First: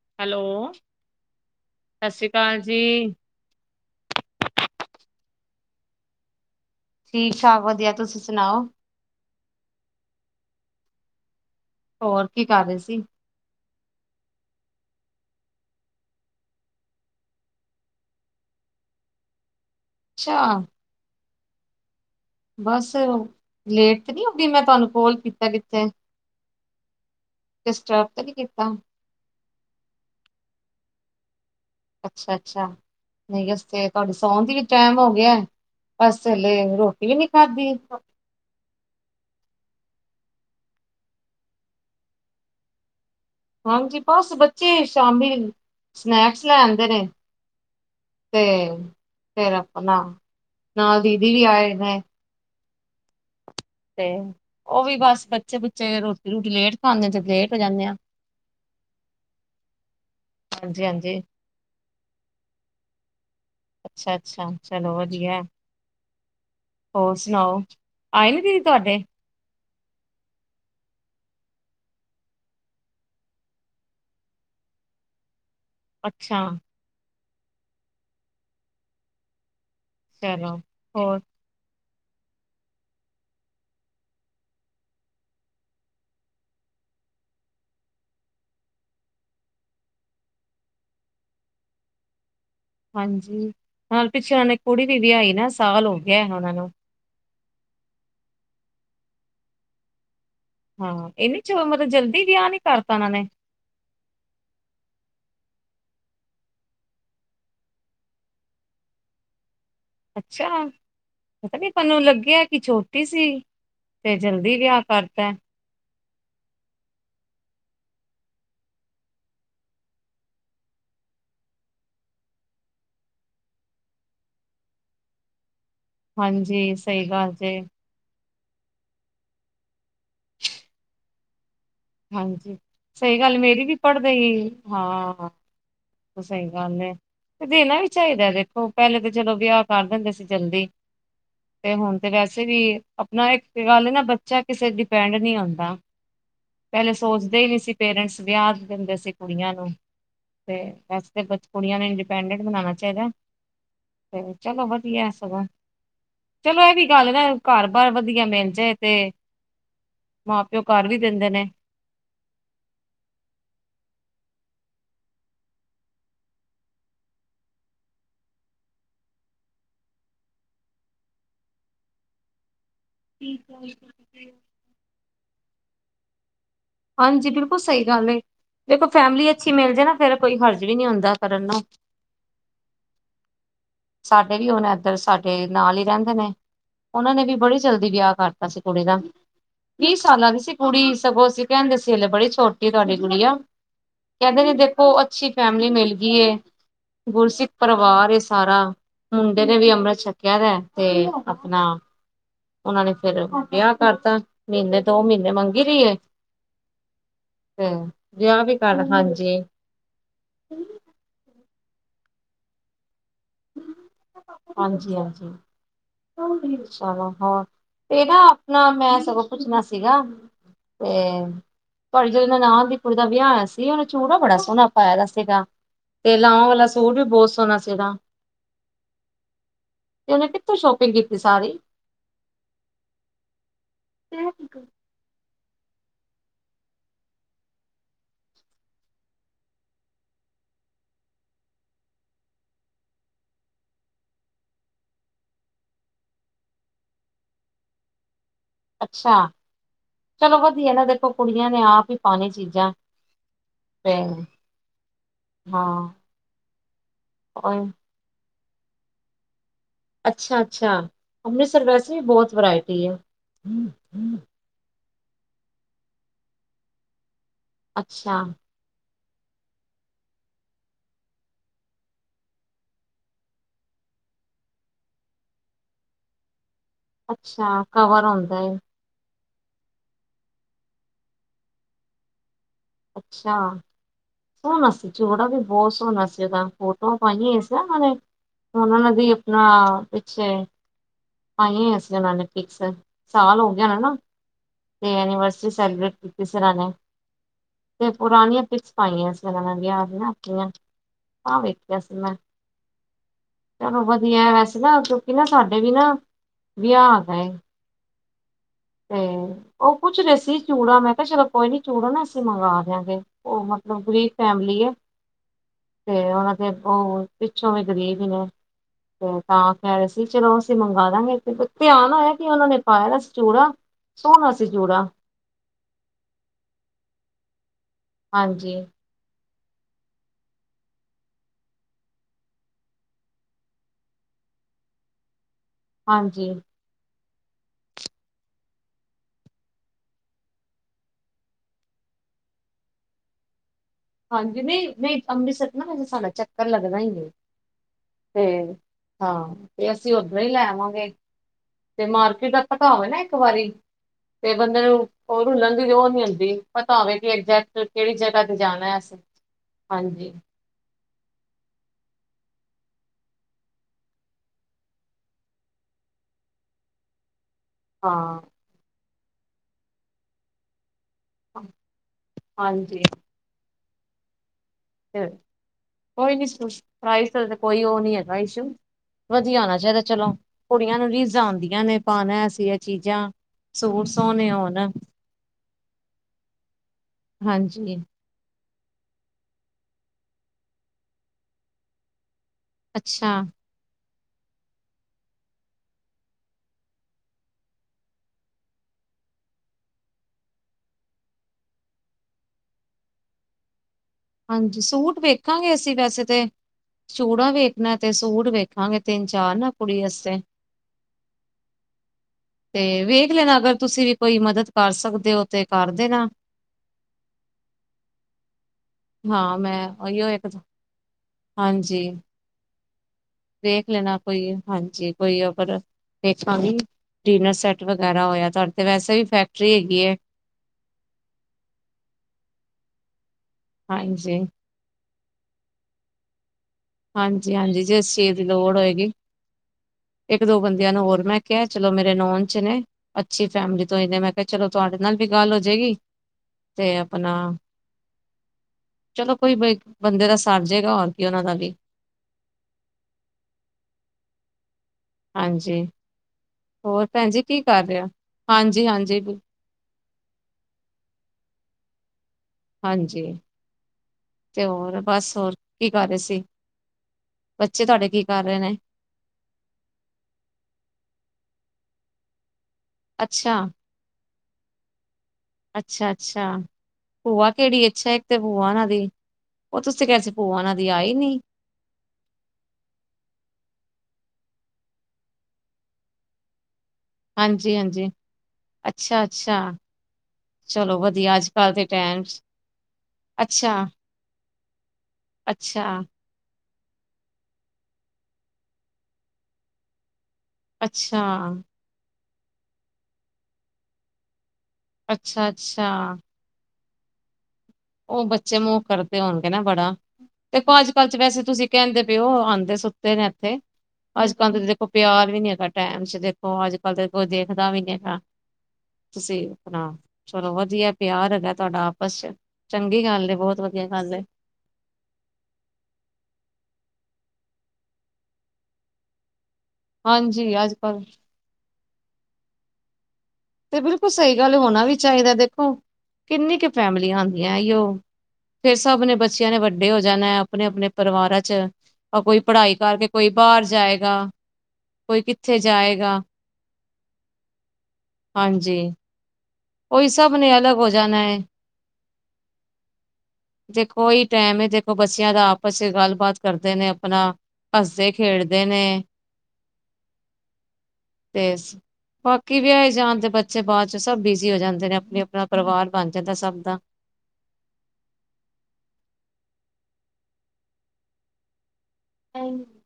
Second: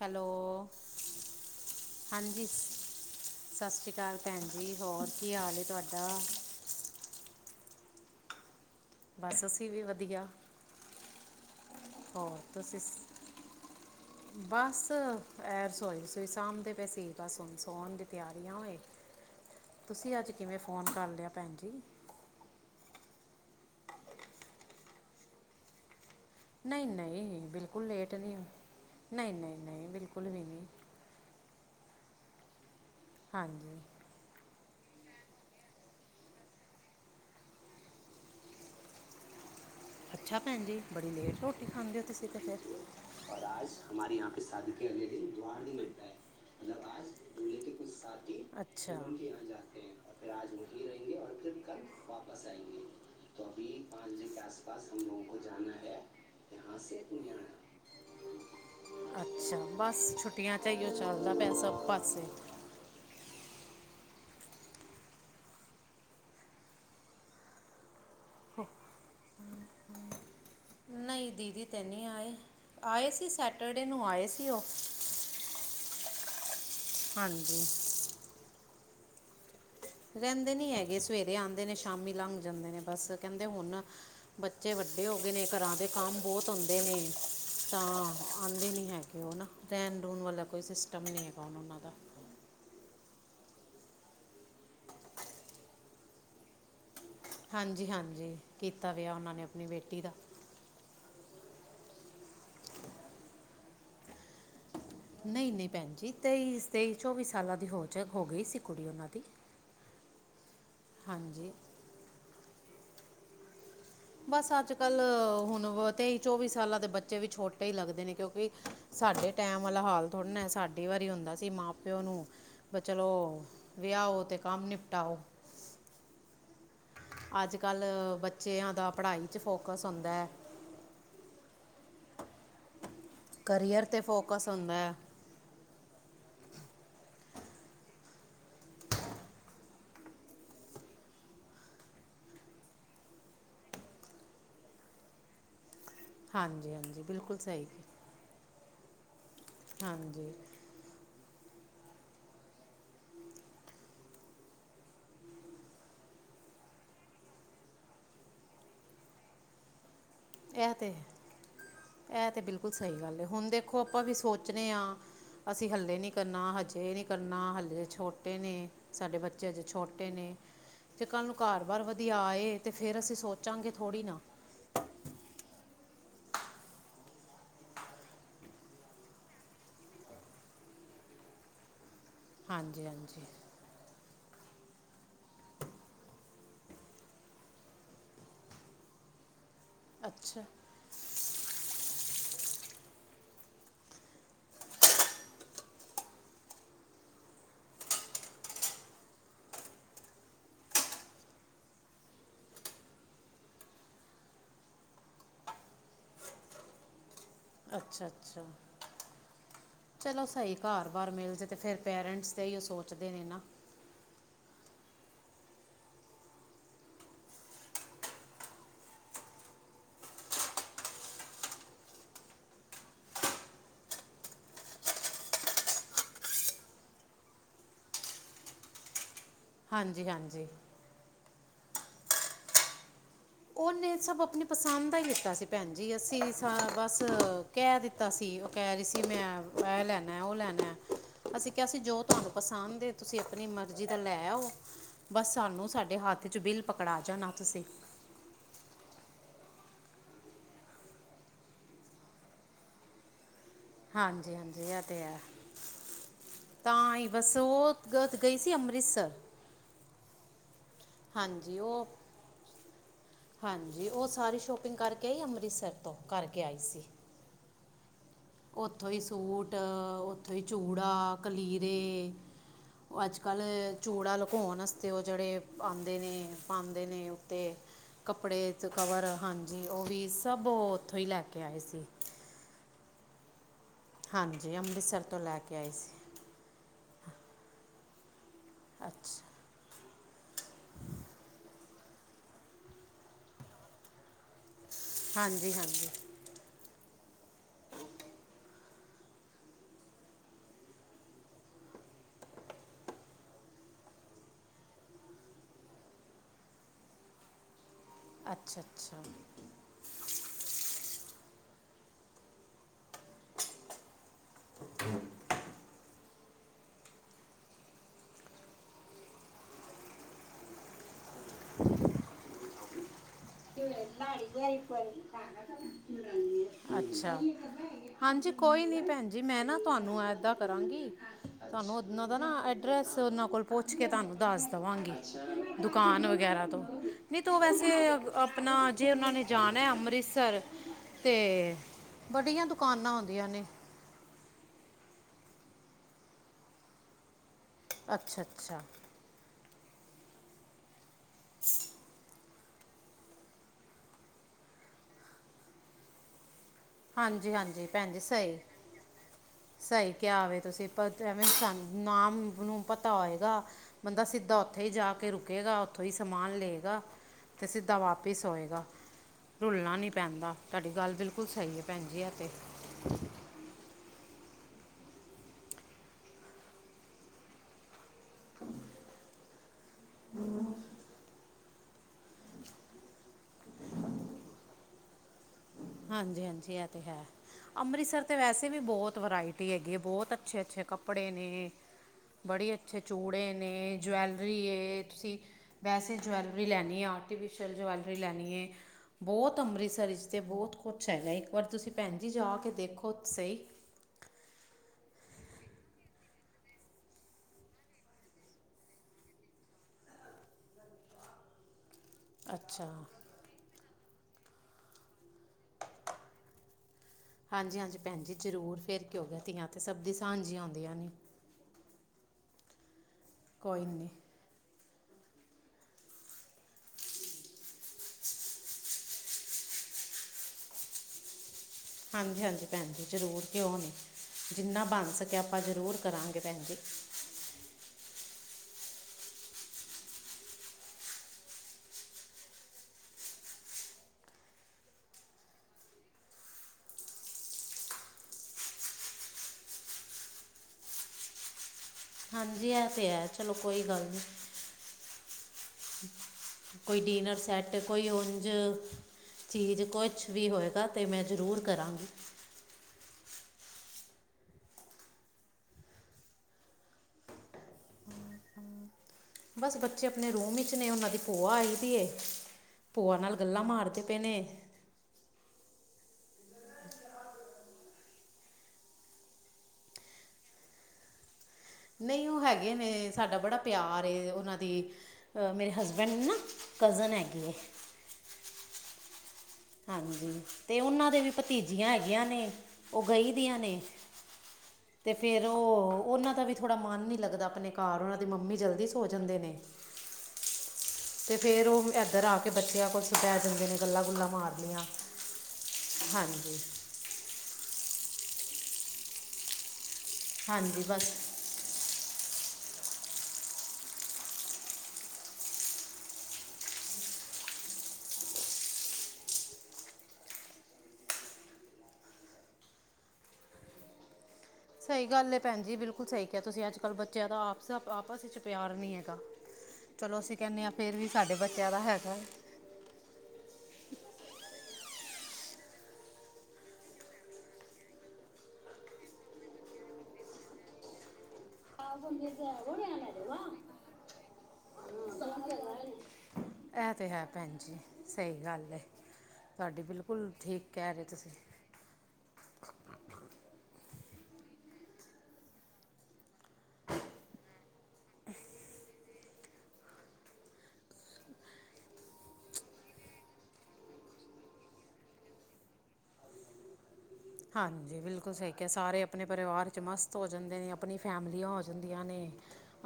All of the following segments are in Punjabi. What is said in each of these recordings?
ਹੈਲੋ ਸਤਿ ਸ੍ਰੀ ਹਾਂਜੀ ਅਕਾਲ ਜੀ। ਸਤਿ ਸ਼੍ਰੀ ਅਕਾਲ ਭੈਣ ਜੀ, ਹੋਰ ਕੀ ਹਾਲ ਏ ਤੁਹਾਡਾ ਠੀਕ-ਠਾਕ ਵਧੀਆ, ਤੁਸੀਂ ਸੁਣਾਓ। ਬਸ ਅਸੀਂ ਵੀ ਵਧੀਆ, ਹੋਰ ਕੀ ਕਰ ਰਹੇ ਤੁਸੀਂ ਸੀ? ਬਸ ਇਹ ਰਸੋਈ-ਰਸੁਈ ਸਾਂਭਦੇ ਪਏ ਸੀ, ਹੁਣ ਸੋਣ ਦੀ ਤਿਆਰੀਆਂ ਹੋਏ ਤੁਸੀਂ ਅੱਜ ਅੱਛਾ, ਕਿਵੇਂ ਫ਼ੋਨ ਕਰ ਲਿਆ, ਭੈਣ ਜੀ। ਬਸ ਲੇਟ ਤੇ ਨੀ ਹੋਗੀ, ਮੈਂ ਤੁਹਾਨੂੰ ਕੋਲ ਕੀਤਾ ਕਿੱਥੇ? ਨਈ-ਨਈ, ਬਿਲਕੁਲ ਡਿਸਟਰਬ ਲੇਟ ਤੇ ਨੀ ਨਈ-ਨਈ, ਕੀਤਾ? ਨਈ-ਨਈ, ਬਿਲਕੁਲ ਵੀ ਨਈ। ਅੱਛਾ-ਅੱਛਾ ਨਹੀਂ ਵਸ ਹਾਂਜੀ ਤੇ ਤੁਹਾਡੀ ਸੌਂ ਦੀ ਟੈਮ ਹੋ ਗਿਆ, ਬਸ ਲੇ ਰੋਟੀ ਈ ਨੀ ਖਾਧੀ। ਅੱਛਾ ਭੈਣ ਜੀ, ਬੜੀ ਲੇਟ ਰੋਟੀ ਖਾਂਦੇ ਓ ਤੁਸੀਂ ਤਾਂ ਫਿਰ। ਹਾਂਜੀ, ਬਸ ਬੱਚੇ ਸ਼ਾਮੀ ਸਨੈਕਸ ਲੈ ਆਂਦੇ ਨੇ ਤੇ [inaudible] ਅੱਛਾ। ਫੇਰ ਆਪਣਾ ਨਾਲ ਦੀਦੀ ਵੀ ਆਏ ਨੇ [inaudible] ਤੇ ਓ ਵੀ ਬਸ ਬੱਚੇ-ਬੁੱਚੇ ਰੋਟੀ-ਰੂਟੀ ਲੇਟ ਖਾਂਦੇ ਆ, ਤੇ ਲੇਟ ਹੋ ਜਾਂਦੇ ਆ। ਅੱਛਾ, ਬਸ ਛੁੱਟੀਆਂ'ਚ ਐਈਓ ਹਾਂਜੀ-ਹਾਂਜੀ। ਚੱਲਦਾ ਪਿਆ ਸਭ ਪਾਸੇ। ਅੱਛਾ-ਅੱਛਾ, ਚਲੋ ਵਧੀਆ। ਹੋਰ ਸੁਣਾਓ, ਆਏ ਨੀ ਦੀਦੀ ਤੁਆਡੇ? ਨਈ ਦੀਦੀ ਤਾਂ ਨੀ ਆਏ, ਆਏ ਸੀ ਸੈਟਰਡੇ ਨੂੰ ਆਏ ਸੀ ਓ। ਅੱਛਾ। ਹਾਂਜੀ। ਰਹਿੰਦੇ ਚਲੋ ਨੀ ਹੈਗੇ, ਹੋਰ ਸਵੇਰੇ ਆਂਦੇ ਨੇ ਸ਼ਾਮੀ ਲੰਘ ਜਾਂਦੇ ਨੇ, ਬਸ ਕਹਿੰਦੇ ਹੁਨ ਬੱਚੇ ਵੱਡੇ ਹੋ ਗਏ ਨੇ, ਘਰਾਂ ਦੇ ਕੰਮ ਬੋਤ ਹੁੰਦੇ ਨੇ। ਤਾਂ ਆਂਦੇ ਨੀ ਹੈਗੇ ਓ ਨਾ, ਰੈਣ-ਰੂਣ ਵਾਲਾ ਕੋਈ ਸਿਸਟਮ ਨੀ ਹੈਗਾ ਹੁਣ ਓਨਾਂ ਦਾ। ਹਾਂਜੀ, ਨਾਲ ਪਿੱਛੇ ਓਨੇ ਕੁੜੀ ਵੀ ਵਿਆਈ ਨਾ ਸਾਲ ਹੋ ਗਿਆ, ਓਨਾਂ ਨੂੰ। ਹਾਂਜੀ-ਹਾਂਜੀ, ਕੀਤਾ ਵਿਆਹ ਓਨਾਂ ਨੇ ਆਪਣੀ ਬੇਟੀ ਦਾ। ਹਾਂ, ਏਨੀ'ਚ ਉਮਰ ਜਲਦੀ ਵਿਆਹ ਨੀ ਕਰਤਾ ਓਨਾਂ ਨੇ। ਨਈ-ਨਈ ਭੈਣ ਜੀ, ਤੇਈ, ਤੇਈ-ਚੌਵੀ ਸਾਲਾਂ ਦੀ ਹੋ ਗਈ ਸੀ ਕੁੜੀ ਓਨਾਂ ਦੀ। ਅੱਛਾ? ਹਾਂਜੀ। ਸਾਨੂੰ ਲੱਗਿਆ ਕਿ ਛੋਟੀ ਸੀ। ਤੇ ਬਸ ਜਲਦੀ ਵਿਆਹ ਕਰਤਾ ਅੱਜਕੱਲ੍ਹ ਹੁਣ ਤੇ ਚੌਵੀ ਸਾਲਾਂ ਦੇ ਬੱਚੇ ਵੀ ਛੋਟੇ ਈ ਲੱਗਦੇ ਨੇ, ਕਿਉਂਕਿ ਸਾਡੇ ਟੈਮ ਆਲਾ ਹਾਲ ਥੋੜ੍ਹਾ ਨਾ ਸਾਡਾ ਵਾਰੀ ਹੁੰਦਾ ਸੀ, ਮਾਂ-ਪਿਓ ਨੂੰ ਵੀ ਚਲੋ ਵਿਆਓ, ਤੇ ਕੰਮ ਨਿਪਟਾਓ। ਹਾਂਜੀ। ਸਹੀ ਗੱਲ ਜੇ ਅੱਜਕੱਲ੍ਹ ਬੱਚਿਆਂ ਦਾ ਪੜ੍ਹਾਈ'ਚ ਫੋਕਸ ਹੁੰਦਾ ਐ। ਹਾਂਜੀ ਸਹੀ ਗੱਲ ਏ ਮੇਰੀ ਵੀ ਕਰੀਅਰ ਤੇ ਪੜਦੇ ਈ ਫੋਕਸ ਏ ਹੁੰਦਾ ਹੈ ਸਈ ਗੱਲ ਐ। ਦੇਣਾ ਵੀ ਚਾਹੀਦਾ ਦੇਖੋ, ਪਹਿਲੇ ਤੇ ਚਲੋ ਵਿਆਹ ਕਰ ਦਿੰਦੇ ਸੀ ਜਲਦੀ। ਤੇ ਹੁਣ ਤੇ ਵੈਸੇ ਵੀ, ਅਪਨਾ ਇੱਕ ਗੱਲ ਏ ਨਾ ਬੱਚਾ ਕਿਸੇ ਡਿਪੈਂਡ ਨੀ ਹੋਂਦਾ। ਹਾਂਜੀ ਪਹਿਲੇ ਹਾਂਜੀ ਬਿਲਕੁਲ ਸੋਚਦੇ ਨੀ ਸਹੀ ਸੀ ਪੇਰੈਂਟਸ ਵਿਆਹ ਦਿੰਦੇ ਸੀ ਕੁੜੀਆਂ ਨੂੰ। ਹਾਂਜੀ। ਤੇ ਕੁੜੀਆਂ ਨੂੰ ਇੰਡੀਪੈਂਡੈਂਟ ਬਣਾਣਾ ਚਾਈਦਾ ਤੇ ਚਲੋ ਵਧੀਆ ਏ ਸਗੋਂ, ਚਲੋ ਐ ਵੀ ਗਾਲ ਏ ਨਾ ਘਾਰ ਬਾਰ ਵਧੀਆ ਮਿਲ ਜਾਏ ਤੇ ਮਾਂ-ਪਿਓ ਕਰ ਵੀ ਦਿੰਦੇ ਨੇ। ਐ ਤਾਂ ਬਿਲਕੁਲ ਸਹੀ ਗੱਲਏ, ਹੁਣ ਦੇਖੋ ਆਪਾਂ ਵੀ ਸੋਚ ਰੇਆਂ ਅਸੀਂ ਹੱਲੇ ਨਈ ਕਰਨਾ, ਹਜੇ ਨਈ ਕਰਨਾ, ਹੱਲੇ ਛੋਟੇ ਨੇ। ਸਾਡੇ ਬੱਚੇ ਅਜੇ ਛੋਟੇ ਨੇ, ਜੇ ਕੱਲ ਨੂੰ ਘਰ ਬਾਰ ਵਧੀਆ ਆਏ- ਤੇ, ਫਿਰ ਅਸੀਂ ਸੋਚਾਂਗੇ ਥੋੜ੍ਹੀ ਨਾ। ਹਾਂਜੀ, ਬਿਲਕੁਲ ਸਹੀ ਗੱਲ ਏ ਦੇਖੋ, ਫੈਮਿਲੀ ਅੱਛੀ ਮਿਲ ਜੇ ਨਾ ਫੇਰ ਕੋਈ ਹਰਜ਼ ਵੀ ਨੀ ਹੁੰਦਾ ਕਰਨ ਨੂੰ। ਹਾਂਜੀ-ਹਾਂਜੀ। ਸਾਡੇ ਵੀ ਹੁਣ ਏਧਰ ਸਾਡੇ ਨਾਲ ਈ ਰੈਂਦੇ ਨੇ। ਓਨਾਂ ਨੇ ਵੀ ਬੜੀ ਜਲਦੀ ਵਿਆਹ ਕਰਤਾ ਸੀ ਕੁੜੀ ਦਾ ਵੀਹ ਸਾਲਾਂ ਦੀ ਅੱਛਾ ਸੀ ਕੁੜੀ ਸਗੋਂ ਅਸੀ ਕੈਂਦੇ ਸੀ ਹਲੇ ਬੜੀ ਛੋਟੀ ਤੁਆਡੀ ਗੁੜੀਆ। ਕੈਂਦੇ ਨੇ ਦੇਖੋ ਅੱਛੀ ਫੈਮਲੀ ਮਿਲ ਗੀ ਏ ਗੁਰਸਿੱਖ ਪਰਿਵਾਰ ਏ ਸਾਰਾ। ਮੁੰਡੇ ਨੇ ਵੀ ਅੰਮ੍ਰਿਤ ਛਕਿਆ ਹੋਇਆ ਤੇ ਆਪਨਾ ਉਨਾਂ ਨੇ ਫੇਰ ਵਿਆਹ ਕਰਤਾ ਮੀਨੇ ਦੋ ਮੀਨੇ ਮੰਗੀ ਰਈ ਏ। [inaudible] ਅੱਛਾ ਵਿਆਹ ਅੱਛਾ। ਵੀ ਕਰ ਹਾਂਜੀ ਚਲੋ ਸਈ ਘਰ ਬਾਰ ਮਿਲ ਜੇ ਤੇ ਫੇਰ ਪੇਰੇਂਟਸ ਤੇ ਇਓ ਸੋਚਦੇ ਨੇ ਨਾ। ਹਾਂਜੀ ਹਾਂਜੀ। ਏ ਨਾ ਆਪਣਾ ਮੈਂ ਸਗੋਂ ਪੁੱਛਣਾ ਸੀਗਾ। ਏ ਤੁਆਡੀ ਜਦੋ ਨਣਾਨ ਦੀ ਕੁੜੀ ਦਾ ਵਿਆਹ ਹੋਇਆ ਸੀ ਓਨੇ ਚੂੜਾ ਬੜਾ ਸੋਣਾ ਪਾਇਆ ਸੀਗਾ। ਤੇ ਲਾਓਂ ਵਾਲਾ ਸੂਟ ਵੀ ਬੌਤ ਸੋਣਾ ਸੀਗਾ। ਹਾਂਜੀ ਤੇ ਓਨੇ ਹਾਂਜੀ ਕਿੱਥੋਂ ਸ਼ੋਪਿੰਗ ਕੀਤੀ ਸਾਰੀ। ਓਨੇ ਸਭ ਆਪਨੀ ਪਸੰਦ ਦਾ ਈ ਲੀਤਾ ਸੀ ਭੈਣ ਜੀ ਅਸੀ ਵੀ ਸਾਰਾ ਬਸ। ਕੈ ਦਿੱਤਾ ਸੀ ਓ ਕੈ ਰੀ ਸੀ ਮੈਂ ਐ ਲੈਨਾ ਓ ਲੈਨਾ। ਅਸੀ ਕਿਆ ਸੀ ਜੋ ਤਾਨੂੰ ਪਸੰਦ ਏ ਤੁਸੀ ਆਪਣੀ ਮਰਜੀ ਦਾ ਲੈ ਆਓ। ਬਸ ਸਾਨੂੰ ਸਾਡੇ ਹੱਥ ਚ ਬਿੱਲ ਪਕੜਾ ਜਾਣਾ ਤੁਸੀ। ਅੱਛਾ ਚਲੋ ਵਧੀਆ ਨਾ ਦੇਖੋ ਕੁੜੀਆਂ ਨੇ ਆਪ ਈ ਪਾਨੀ ਚੀਜਾਂ। ਹਾਂਜੀ, ਹਾਂਜੀ ਐ ਤੇ ਹੈ। ਹਾਂ ਤਾਂ ਹੀ ਬਸ ਓਹੀ ਓ ਗਤ ਗਈ ਸੀ ਅੰਮ੍ਰਿਤਸਰ। ਅੱਛਾ ਅੱਛਾ। ਹਾਂਜੀ ਅੰਮ੍ਰਿਤਸਰ ਓ, ਵੈਸੇ ਵੀ ਬਹੁਤ ਵਰਾਇਟੀ ਹੈ ਹਾਂਜੀ ਓ ਸਾਰੀ ਸ਼ੋਪਿੰਗ ਕਰ ਗਈ ਅੰਮ੍ਰਿਤਸਰ ਤੋਂ ਕਰਕੇ ਆਈ ਸੀ। ਅੱਛਾ। ਓਥੋਂ ਈ ਸੂਟ, ਓਥੋਂ ਈ ਚੂੜਾ, ਕਲੀਰੇ ਓ ਅੱਜ ਕੱਲ੍ਹ ਚੂੜਾ ਲੁਕੋਨ ਆਸਤੇ ਓ ਜੇੜੇ ਆਂਦੇ ਨੇ ਪਾਂਦੇ ਨੇ ਉੱਤੇ ਅੱਛਾ ਕਵਰ ਹੁੰਦਾ ਕੱਪੜੇ ਏ ਕਵਰ ਹਾਂਜੀ ਓ ਵੀ ਸਭ ਓ ਓਥੋਂ ਈ ਲੈ ਕੇ ਆਏ ਸੀ। ਅੱਛਾ ਹਾਂਜੀ ਸੋਣਾ ਸੀ ਅੰਮ੍ਰਿਤਸਰ ਤੋਂ ਚੂੜਾ ਵੀ ਲੈ ਕੇ ਆਏ ਬੌਤ ਸੋਣਾ ਸੀ। ਜਿਦਾਂ ਫੋਟੋਆਂ ਪਾਈਆਂ ਹੋਈਆਂ ਸੀ ਨਾ ਉਨਾਂ ਨੇ ਉਨਾਂ ਨੇ ਆਪਨਾ ਅੱਛਾ ਪਿੱਛੇ ਪਾਂਈਆਂ ਹੋਈਆਂ ਸੀ ਉਨਾਂ ਨੇ ਪਿਕਸ ਸਾਲ ਹੋ ਗਿਆ ਹੋਨਾ ਨਾ। ਤੇ ਐਨੀਵਰਸਰੀ ਹਾਂਜੀ ਹਾਂਜੀ ਸੈਲੀਬ੍ਰੇਟ ਕੀਤੀ ਸੀ ਓਨਾ ਨੇ। ਤੇ ਪੁਰਾਣੀਆਂ ਪਿਕਸ ਪਾਈਆਂ ਸੀ ਓਨਾ ਨੇ ਵਿਆਹ ਦੀਆਂ ਆਪਣੀਆਂ ਤਾਂ ਵੇਖਿਆ ਸੀ ਮੈ ਚਲੋ ਵਧੀਆ ਏ ਵੈਸੇ ਨਾ ਕਿਉਂਕਿ ਨਾ ਸਾਡੇ ਵੀ ਨਾ ਵਿਆਅ ਆ ਧਾ ਏ। ਅੱਛਾ ਤੇ ਅੱਛਾ। ਉਹ ਪੁੱਛ ਰੇ ਸੀ ਚੂੜਾ ਮੈਂ ਕਿਆ ਚਲੋ ਕੋਈ ਨੀ ਚੂੜਾ ਨਾ ਅਸੀ ਮੰਗਾ ਦਿਆਂਗੇ ਓ ਮਤਲਬ ਗਰੀਬ ਫੈਮਲੀ ਐ ਤੇ ਉਨਾਂ ਦੇ ਅੱਗੋਂ ਪਿੱਛੋਂ ਵੀ ਗ਼ਰੀਬ ਈ ਨੇ। ਤੇ ਤਾਂ ਕੈ ਰੇ ਸੀ ਚਲੋ ਅਸੀ ਮੰਗਾ ਦਾਂਗੇ ਧਿਆਨ ਆਇਆ ਕਿ ਉਨਾ ਨੇ ਪਾਇਆ ਹੋਇਆ ਸੀ ਚੂੜਾ। ਪੈਸਾ ਆਈ ਸੋਹਣਾ ਸੀ ਜਾਈ ਚੂੜਾ ਪਰ ਅੱਛਾ ਹਾਂਜੀ ਕੋਈ ਨੀ ਭੈਣ ਜ ਜੀ ਮੈਂ ਨਾ ਤੁਆਨੂੰ ਏਦਾਂ ਕਰਾਂਗੀ ਤਾਨੂੰ ਓਨਾਂ ਦਾ ਨਾ ਐਡਰੈਸ ਓਨਾਂ ਕੋਲ ਪੁੱਛ ਕੇ ਤਾਨੂੰ ਦੱਸ ਦਵਾਂਗੀ। ਅੱਛਾ ਦੁਕਾਨ ਹਾਂਜੀ ਵਗੈਰਾ ਤੋਂ ਨਹੀਂ ਤੂੰ ਵੈਸੇ ਆਪਣਾ ਜੇ ਉਹਨਾਂ ਨੇ ਜਾਣਾ ਅੰਮ੍ਰਿਤਸਰ ਤੇ ਬੜੀਆਂ ਦੁਕਾਨਾਂ ਆਉਂਦੀਆਂ ਨੇ। ਹਾਂਜੀ ਨਹੀਂ ਮੈਂ ਅੰਮ੍ਰਿਤਸਰ ਨਾ ਵੈਸੇ ਸਾਡਾ ਚੱਕਰ ਲੱਗਣਾ ਹੀ ਏ ਅੱਛਾ ਤੇ ਅੱਛਾ ਹਾਂ ਤੇ ਅਸੀਂ ਉੱਧਰੋਂ ਹੀ ਲੈਆਵਾਂਗੇ ਤੇ ਮਾਰਕੀਟ ਦਾ। ਪਤਾ ਹੋਵੇ ਨਾ ਇੱਕ ਵਾਰੀ ਤੇ ਬੰਦੇ ਨੂੰ ਉਹ ਰੁਲਣ ਦੀ ਉਹ ਨੀ ਹੁੰਦੀ ਪਤਾ ਹੋਵੇ ਕਿ ਹਾਂਜੀ ਐਗਜੈਕਟ ਹਾਂਜੀ ਭੈਣ ਕਿਹੜੀ ਜੀ ਜਗ੍ਹਾ ਤੇ ਸਹੀ ਜਾਣਾ ਏ ਸਹੀ ਕਿਆ ਵੇ ਤੁਸੀਂ ਪ ਐਵੇਂ ਸਾਨੂੰ ਨਾਮ ਨੂੰਮ ਪਤਾ ਹੋਏਗਾ ਬੰਦਾ ਸਿੱਧਾ ਉੱਥੇ ਹੀ ਜਾ ਕੇ ਰੁਕੇਗਾ ਉੱਥੋਂ ਹੀ ਸਮਾਨ ਲਏਗਾ ਅਤੇ ਸਿੱਧਾ ਹਾਂ ਵਾਪਿਸ ਹੋਏਗਾ ਰੁਲਣਾ ਨਹੀਂ ਪੈਂਦਾ ਤੁਹਾਡੀ ਗੱਲ ਬਿਲਕੁਲ ਸਈ ਏ ਭੈਣ ਜੀ ਏਹ ਤੇ ਹਾਂਜੀ ਫੇਰ ਕੋਈ ਨੀ ਪ੍ਰਾਈਜ਼ ਕੋਈ ਉਹ ਨਹੀਂ ਹੈ ਪ੍ਰਾਈਜ ਇਸ਼ੂ ਵਧੀਆ ਹੋਣਾ ਚਾਹੀਦਾ ਚਲੋ ਕੁੜੀਆਂ ਨੂੰ ਰੀਝਾਂ ਹੁੰਦੀਆ ਨੇ ਪਾਣਾ ਅਸੀ ਇਹ ਚੀਜ਼ਾਂ ਸੂਟ ਸੋਣੇ ਹੋਨ ਹਾਂਜੀ ਹਾਂਜੀ ਇਹ ਤੇ ਹੈ ਹਾਂਜੀ ਅੰਮ੍ਰਿਤਸਰ ਵੈਸੇ ਵੀ ਬਹੁਤ ਵਰਾਇਟੀ ਹੈਗੀ ਹੈ ਬਹੁਤ ਅੱਛੇ ਅੱਛੇ ਕੱਪੜੇ ਨੇ ਬੜੀ ਅੱਛੇ ਅੱਛਾ ਚੂੜੇ ਨੇ ਜਵੈਲਰੀ ਏ ਤੁਸੀਂ ਵੈਸੇ ਜਵੈਲਰੀ ਲੈਣੀ ਹੈ ਆਰਟੀਫਿਸ਼ਲ ਜਵੈਲਰੀ ਲੈਣੀ ਏ ਬਹੁਤ ਅੰਮ੍ਰਿਤਸਰ ਵਿੱਚ ਤੇ ਬਹੁਤ ਕੁਛ ਹੈਗਾ ਇੱਕ ਵਾਰ ਤੁਸੀਂ ਭੈਣ ਜੀ ਜਾ ਕੇ ਦੇਖੋ ਤੇ ਸਈ ਹਾਂਜੀ ਸੂਟ ਵੇਖਾਂਗੇ ਅਸੀਂ ਵੈਸੇ ਤੇ ਚੂੜਾ ਵੇਖਣਾ ਤੇ ਸੂਟ ਵੇਖਾਂਗੇ ਤਿੰਨ ਚਾਰ ਨਾ ਕੁੜੀ ਆਸਤੇ ਤੇ ਅੱਛਾ ਵੇਖ ਦੇਖ ਲੈਣਾ ਅਗਰ ਤੁਸੀਂ ਵੀ ਕੋਈ ਮਦਦ ਕਰ ਸਕਦੇ ਹੋ ਤੇ ਕਰ ਦੇਨਾ ਹਾਂਜੀ ਹਾਂਜੀ ਭੈਣ ਜੀ ਜ਼ਰੂਰ ਫਿਰ ਉਹ ਹਾਂ ਧੀਆਂ ਤੇ ਮੈਂ ਸਭ ਦੀ ਉਹੀਓ ਇੱਕ ਸਾਂਝੀਆਂ ਹੁੰਦੀਆਂ ਨੇ ਹਾਂਜੀ ਕੋਈ ਦੇਖ ਨੀ ਲੈਣਾ ਕੋਈ ਹਾਂਜੀ ਕੋਈ ਉਹ ਪਰ ਦੇਖਾਂਗੀ ਡਿਨਰ ਸੈੱਟ ਵਗੈਰਾ ਹੋਇਆ ਤਾਂ ਤੁਹਾਡੇ ਤੇ ਵੈਸੇ ਵੀ ਫੈਕਟਰੀ ਹੈਗੀ ਐ ਹਾਂਜੀ ਹਾਂਜੀ ਭੈਣ ਜੀ ਜ਼ਰੂਰ ਕਿਉਂ ਨੀ ਹਾਂਜੀ ਜਿੰਨਾ ਬਣ ਸਕਿਆ ਆਪਾਂ ਜ਼ਰੂਰ ਕਰਾਂਗੇ ਭੈਣ ਜੀ ਹਾਂਜੀ ਹਾਂਜੀ ਜਿਸ ਚੀਜ਼ ਦੀ ਲੋੜ ਹੋਏਗੀ ਇੱਕ ਦੋ ਬੰਦਿਆਂ ਨੂੰ ਹੋਰ ਮੈਂ ਕਿਹਾ ਚਲੋ ਮੇਰੇ ਨੋਨ ਚ ਨੇ ਅੱਛੀ ਫੈਮਲੀ ਤੋਂ ਇਹਨੇ ਮੈਂ ਕਿਹਾ ਚਲੋ ਤੁਹਾਡੇ ਨਾਲ ਵੀ ਗੱਲ ਹੋ ਜਾਏਗੀ ਤੇ ਆਪਣਾ ਚਲੋ ਕੋਈ ਬ ਬੰਦੇ ਦਾ ਸਰ ਜਾਏਗਾ ਹੋਰ ਕੀ ਉਨਾਂ ਦਾ ਵੀ ਹਾਂਜੀ ਇਹ ਤੇ ਹੈ ਚਲੋ ਕੋਈ ਗੱਲ ਨੀ ਹਾਂਜੀ ਕੋਈ ਹੋਰ ਭੈਣ ਡਿਨਰ ਜੀ ਕੀ ਸੈੱਟ ਕਰ ਰਿਹਾ ਕੋਈ ਉਂਝ ਹਾਂਜੀ ਹਾਂਜੀ ਚੀਜ਼ ਕੁਛ ਵੀ ਹੋਏਗਾ ਤੇ ਮੈਂ ਜ਼ਰੂਰ ਕਰਾਂਗੀ ਹਾਂਜੀ ਤੇ ਹੋਰ ਬਸ ਹੋਰ ਕੀ ਕਰ ਰਹੇ ਸੀ ਬੱਚੇ ਤੁਹਾਡੇ ਕੀ ਕਰ ਰਹੇ ਨੇ ਬਸ ਬੱਚੇ ਆਪਣੇ ਰੂਮ ਵਿੱਚ ਨੇ ਉਹਨਾਂ ਦੀ ਭੂਆ ਆਈ ਦੀ ਏ ਭੂਆ ਨਾਲ ਗੱਲਾਂ ਅੱਛਾ ਮਾਰਦੇ ਪਏ ਨੇ ਅੱਛਾ ਅੱਛਾ ਭੂਆ ਕਿਹੜੀ ਅੱਛਾ ਇੱਕ ਤੇ ਭੂਆ ਉਹਨਾਂ ਦੀ ਉਹ ਤੁਸੀ ਤੇ ਕਹਿ ਰਹੇ ਸੀ ਭੂਆ ਉਨਾ ਦੀ ਆਈ ਨੀ ਨਹੀਂ ਉਹ ਹੈਗੇ ਨੇ ਸਾਡਾ ਬੜਾ ਪਿਆਰ ਏ ਉਹਨਾਂ ਦੀ ਮੇਰੇ ਹਸਬੈਂਡ ਨੇ ਨਾ ਕਜ਼ਨ ਹੈ ਹਾਂਜੀ ਹਾਂਜੀ ਅੱਛਾ ਅੱਛਾ। ਹਾਂਜੀ ਤੇ ਉਹਨਾਂ ਦੇ ਵੀ ਦੇ ਭਤੀਜੀਆਂ ਟੈਮ ਹੈਗੀਆਂ ਚ ਨੇ ਉਹ ਗਈ ਦੀਆਂ ਨੇ। [inaudible] ਤੇ ਫੇਰ ਉਹ ਉਹਨਾਂ ਦਾ ਵੀ ਥੋੜ੍ਹਾ ਮਨ ਨਹੀਂ ਲੱਗਦਾ ਅਪਨੇ ਘਰ ਉਹਨਾਂ ਦੀ ਮੰਮੀ ਜਲਦੀ ਸੋ ਜਾਂਦੇ ਨੇ। ਅੱਛਾ, ਤੇ ਫੇਰ ਉਹ ਏਧਰ ਆ ਕੇ ਬੱਚਿਆਂ ਕੋਲ ਪੈ ਜਾਂਦੇ ਨੇ ਗੱਲਾਂ ਗੁੱਲਾਂ ਮਾਰ ਲਈਆਂ। ਅੱਛਾ ਅੱਛਾ। ਹਾਂਜੀ। ਉਹ ਬੱਚੇ ਮੂੰਹ ਕਰਦੇ ਹੋਨਗੇ ਨਾ ਬੜਾ ਦੇਖੋ ਹਾਂਜੀ ਅੱਜ ਕਲ ਬਸ ਚ ਵੈਸੇ ਤੁਸੀਂ ਕਹਿੰਦੇ ਪਏੳ ਆਂਦੇ ਸੁੱਤੇ ਨੇ ਏਥੇ। ਅੱਜਕੱਲ੍ਹ ਤੇ ਦੇਖੋ, ਪਿਆਰ ਵੀ ਨੀ ਹੈਗਾ ਟੈਮ'ਚ ਦੇਖੋ, ਅੱਜਕੱਲ੍ਹ ਦੇ ਕੋਈ ਦੇਖਦਾ ਵੀ ਨੀ ਹੈਗਾ। ਤੁਸੀਂ ਅਪਨਾ ਚਲੋ ਵਧੀਆ ਪਿਆਰ ਹੈਗਾ ਤੁਹਾਡਾ ਆਪਸ'ਚ। ਚੰਗੀ ਗੱਲ ਏ, ਬਹੁਤ ਵਧੀਆ ਗੱਲ ਏ। ਸਹੀ ਗੱਲ ਹੈ ਭੈਨ ਜੀ ਬਿਲਕੁਲ ਸਹੀ ਕਿਹਾ ਤੁਸੀਂ ਅੱਜਕੱਲ੍ਹ ਬੱਚਿਆਂ ਦਾ ਆਪਸ-ਆਪਸ ਚ ਪਿਆਰ ਨਹੀਂ ਹੈਗਾ। [inaudible] ਚਲੋ ਅਸੀਂ ਕਹਿੰਨੇ ਆ, ਅੱਜ ਫੇਰ ਕੱਲ ਵੀ ਸਾਡੇ ਬੱਚਿਆਂ ਦਾ ਹੈਗਾ। ਤੇ ਬਿਲਕੁਲ ਸਹੀ ਗੱਲ ਹੈ ਹੋਨਾ ਵੀ ਚਾਹੀਦਾ ਦੇਖੋ ਕਿੰਨੀ ਕੇ ਫੈਮਲੀਆਂ ਹੋਂਦੀਆਂ ਇਹੀੳ। ਫੇਰ ਸਭ ਨੇ ਬੱਚਿਆਂ ਨੇ ਵੱਡੇ ਹੋ ਜਾਨਾ ਅਪਨੇ-ਅਪਨੇ ਪਰਿਵਾਰਾਂ 'ਚ ਕੋਈ ਪੜ੍ਹਾਈ ਕਰਕੇ ਕੋਈ ਬਾਹਰ ਜਾਏਗਾ ਕੋਈ ਕਿੱਥੇ ਜਾਏਗਾ। ਇਹ ਤੇ ਹੈ ਭੈਨ ਜੀ, ਸਹੀ ਗੱਲ ਹਾਂਜੀ ਹੈ ਤੁਹਾਡੀ ਉਹੀ ਬਿਲਕੁਲ ਸਭ ਨੇ ਠੀਕ ਅਲੱਗ ਹੋ ਕਹਿ ਰਹੇ ਜਾਣਾ ਤੁਸੀਂ। ਹੈ ਦੇਖੋ ਏਹੀ ਟਾਈਮ ਹੈ ਦੇਖੋ ਬੱਚਿਆਂ ਦਾ ਆਪਸ'ਚ ਗੱਲਬਾਤ ਕਰਦੇ ਨੇ ਅਪਨਾ ਹੱਸਦੇ-ਖੇਡਦੇ ਨੇ। ਤੇ ਬਾਕੀ ਵਿਆਏ ਜਾਨ ਤੇ ਬੱਚੇ ਬਾਅਦ'ਚ ਸਭ ਬੀਜ਼ ਬਿਜੀ ਹੋ ਜਾਂਦੇ ਨੇ ਅਪਨੇ-ਅਪਨਾ ਪਰਿਵਾਰ ਬਨ ਜਾਂਦਾ ਸਭ ਦਾ। ਹਾਂਜੀ ਬਿਲਕੁਲ ਸਹੀ ਕਿਹਾ ਸਾਰੇ ਅਪਨੇ ਪਰਿਵਾਰ'ਚ ਮਸਤ ਹੋ ਜਾਂਦੇ ਨੇ ਅਪਨੀ ਫੈਮਲੀਆਂ ਹੋ ਜਾਂਦੀਆਂ ਨੇ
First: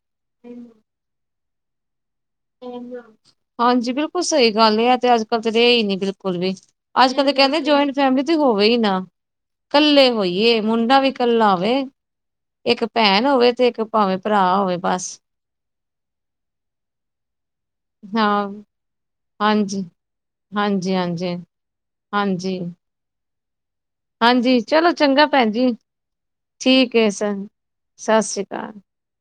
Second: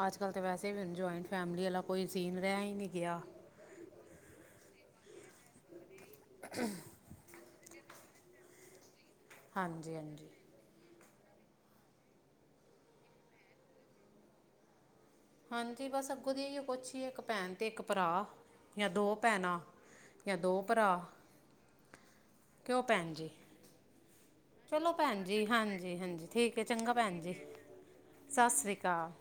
ਅੱਜਕੱਲ੍ਹ ਤੇ ਵੈਸੇ ਵੀ ਹੁਨ ਜੁਆਇੰਟ ਫੈਮਲੀ ਆਲਾ ਕੋਈ ਸੀਨ ਰਹਿ ਹੀ ਨਹੀਂ ਗਿਆ। ਹਾਂਜੀ, ਬਿਲਕੁਲ ਸਹੀ ਗਲ ਏ ਇਹ ਤੇ ਅੱਜ ਕੱਲ ਤੇ ਰਿਹਾ ਹੀ ਨਹੀਂ ਬਿਲਕੁਲ ਵੀ। ਅੱਜਕੱਲ੍ਹ ਤਾਂ ਕਹਿੰਦੇ ਜੁਆਇੰਟ ਫੈਮਲੀ ਤੇ ਹੋਵੇ ਹੀ ਨਾ ਹਾਂਜੀ ਕੱਲੇ ਹਾਂਜੀ ਹੋਈਏ ਮੁੰਡਾ ਵੀ ਕੱਲਾ ਹੋਵੇ ਇੱਕ ਭੈਨ ਹੋਵੇ ਤੇ ਇੱਕ ਭਾਵੇਂ ਭਰਾ ਹੋਵੇ ਬਸ। ਹਾਂਜੀ ਬਸ ਅੱਗੋਂ ਤੇ ਏਹੀ ਕੁਛ ਹੀ ਏ ਇੱਕ ਭੈਨ ਤੇ ਇੱਕ ਭਰਾ ਹਾਂ ਯਾ ਦੋ ਭੈਨਾ ਹਾਂਜੀ। ਯਾ ਦੋ ਭਰਾ। ਹਾਂਜੀ-ਹਾਂਜੀ, ਹਾਂਜੀ। ਹਾਂਜੀ। ਭੈਨ ਜੀ ਹਾਂਜੀ ਚਲੋ ਭੈਨ ਚੰਗਾ ਜੀ ਭੈਣ ਹਾਂਜੀ-ਹਾਂਜੀ ਠੀਕ ਹੈ ਚੰਗਾ ਏ ਭੈਨ ਸ ਜੀ। ਸਤਿ ਸ੍ਰੀ ਸ਼੍ਰੀ ਕਾਲ। ਅਕਾਲ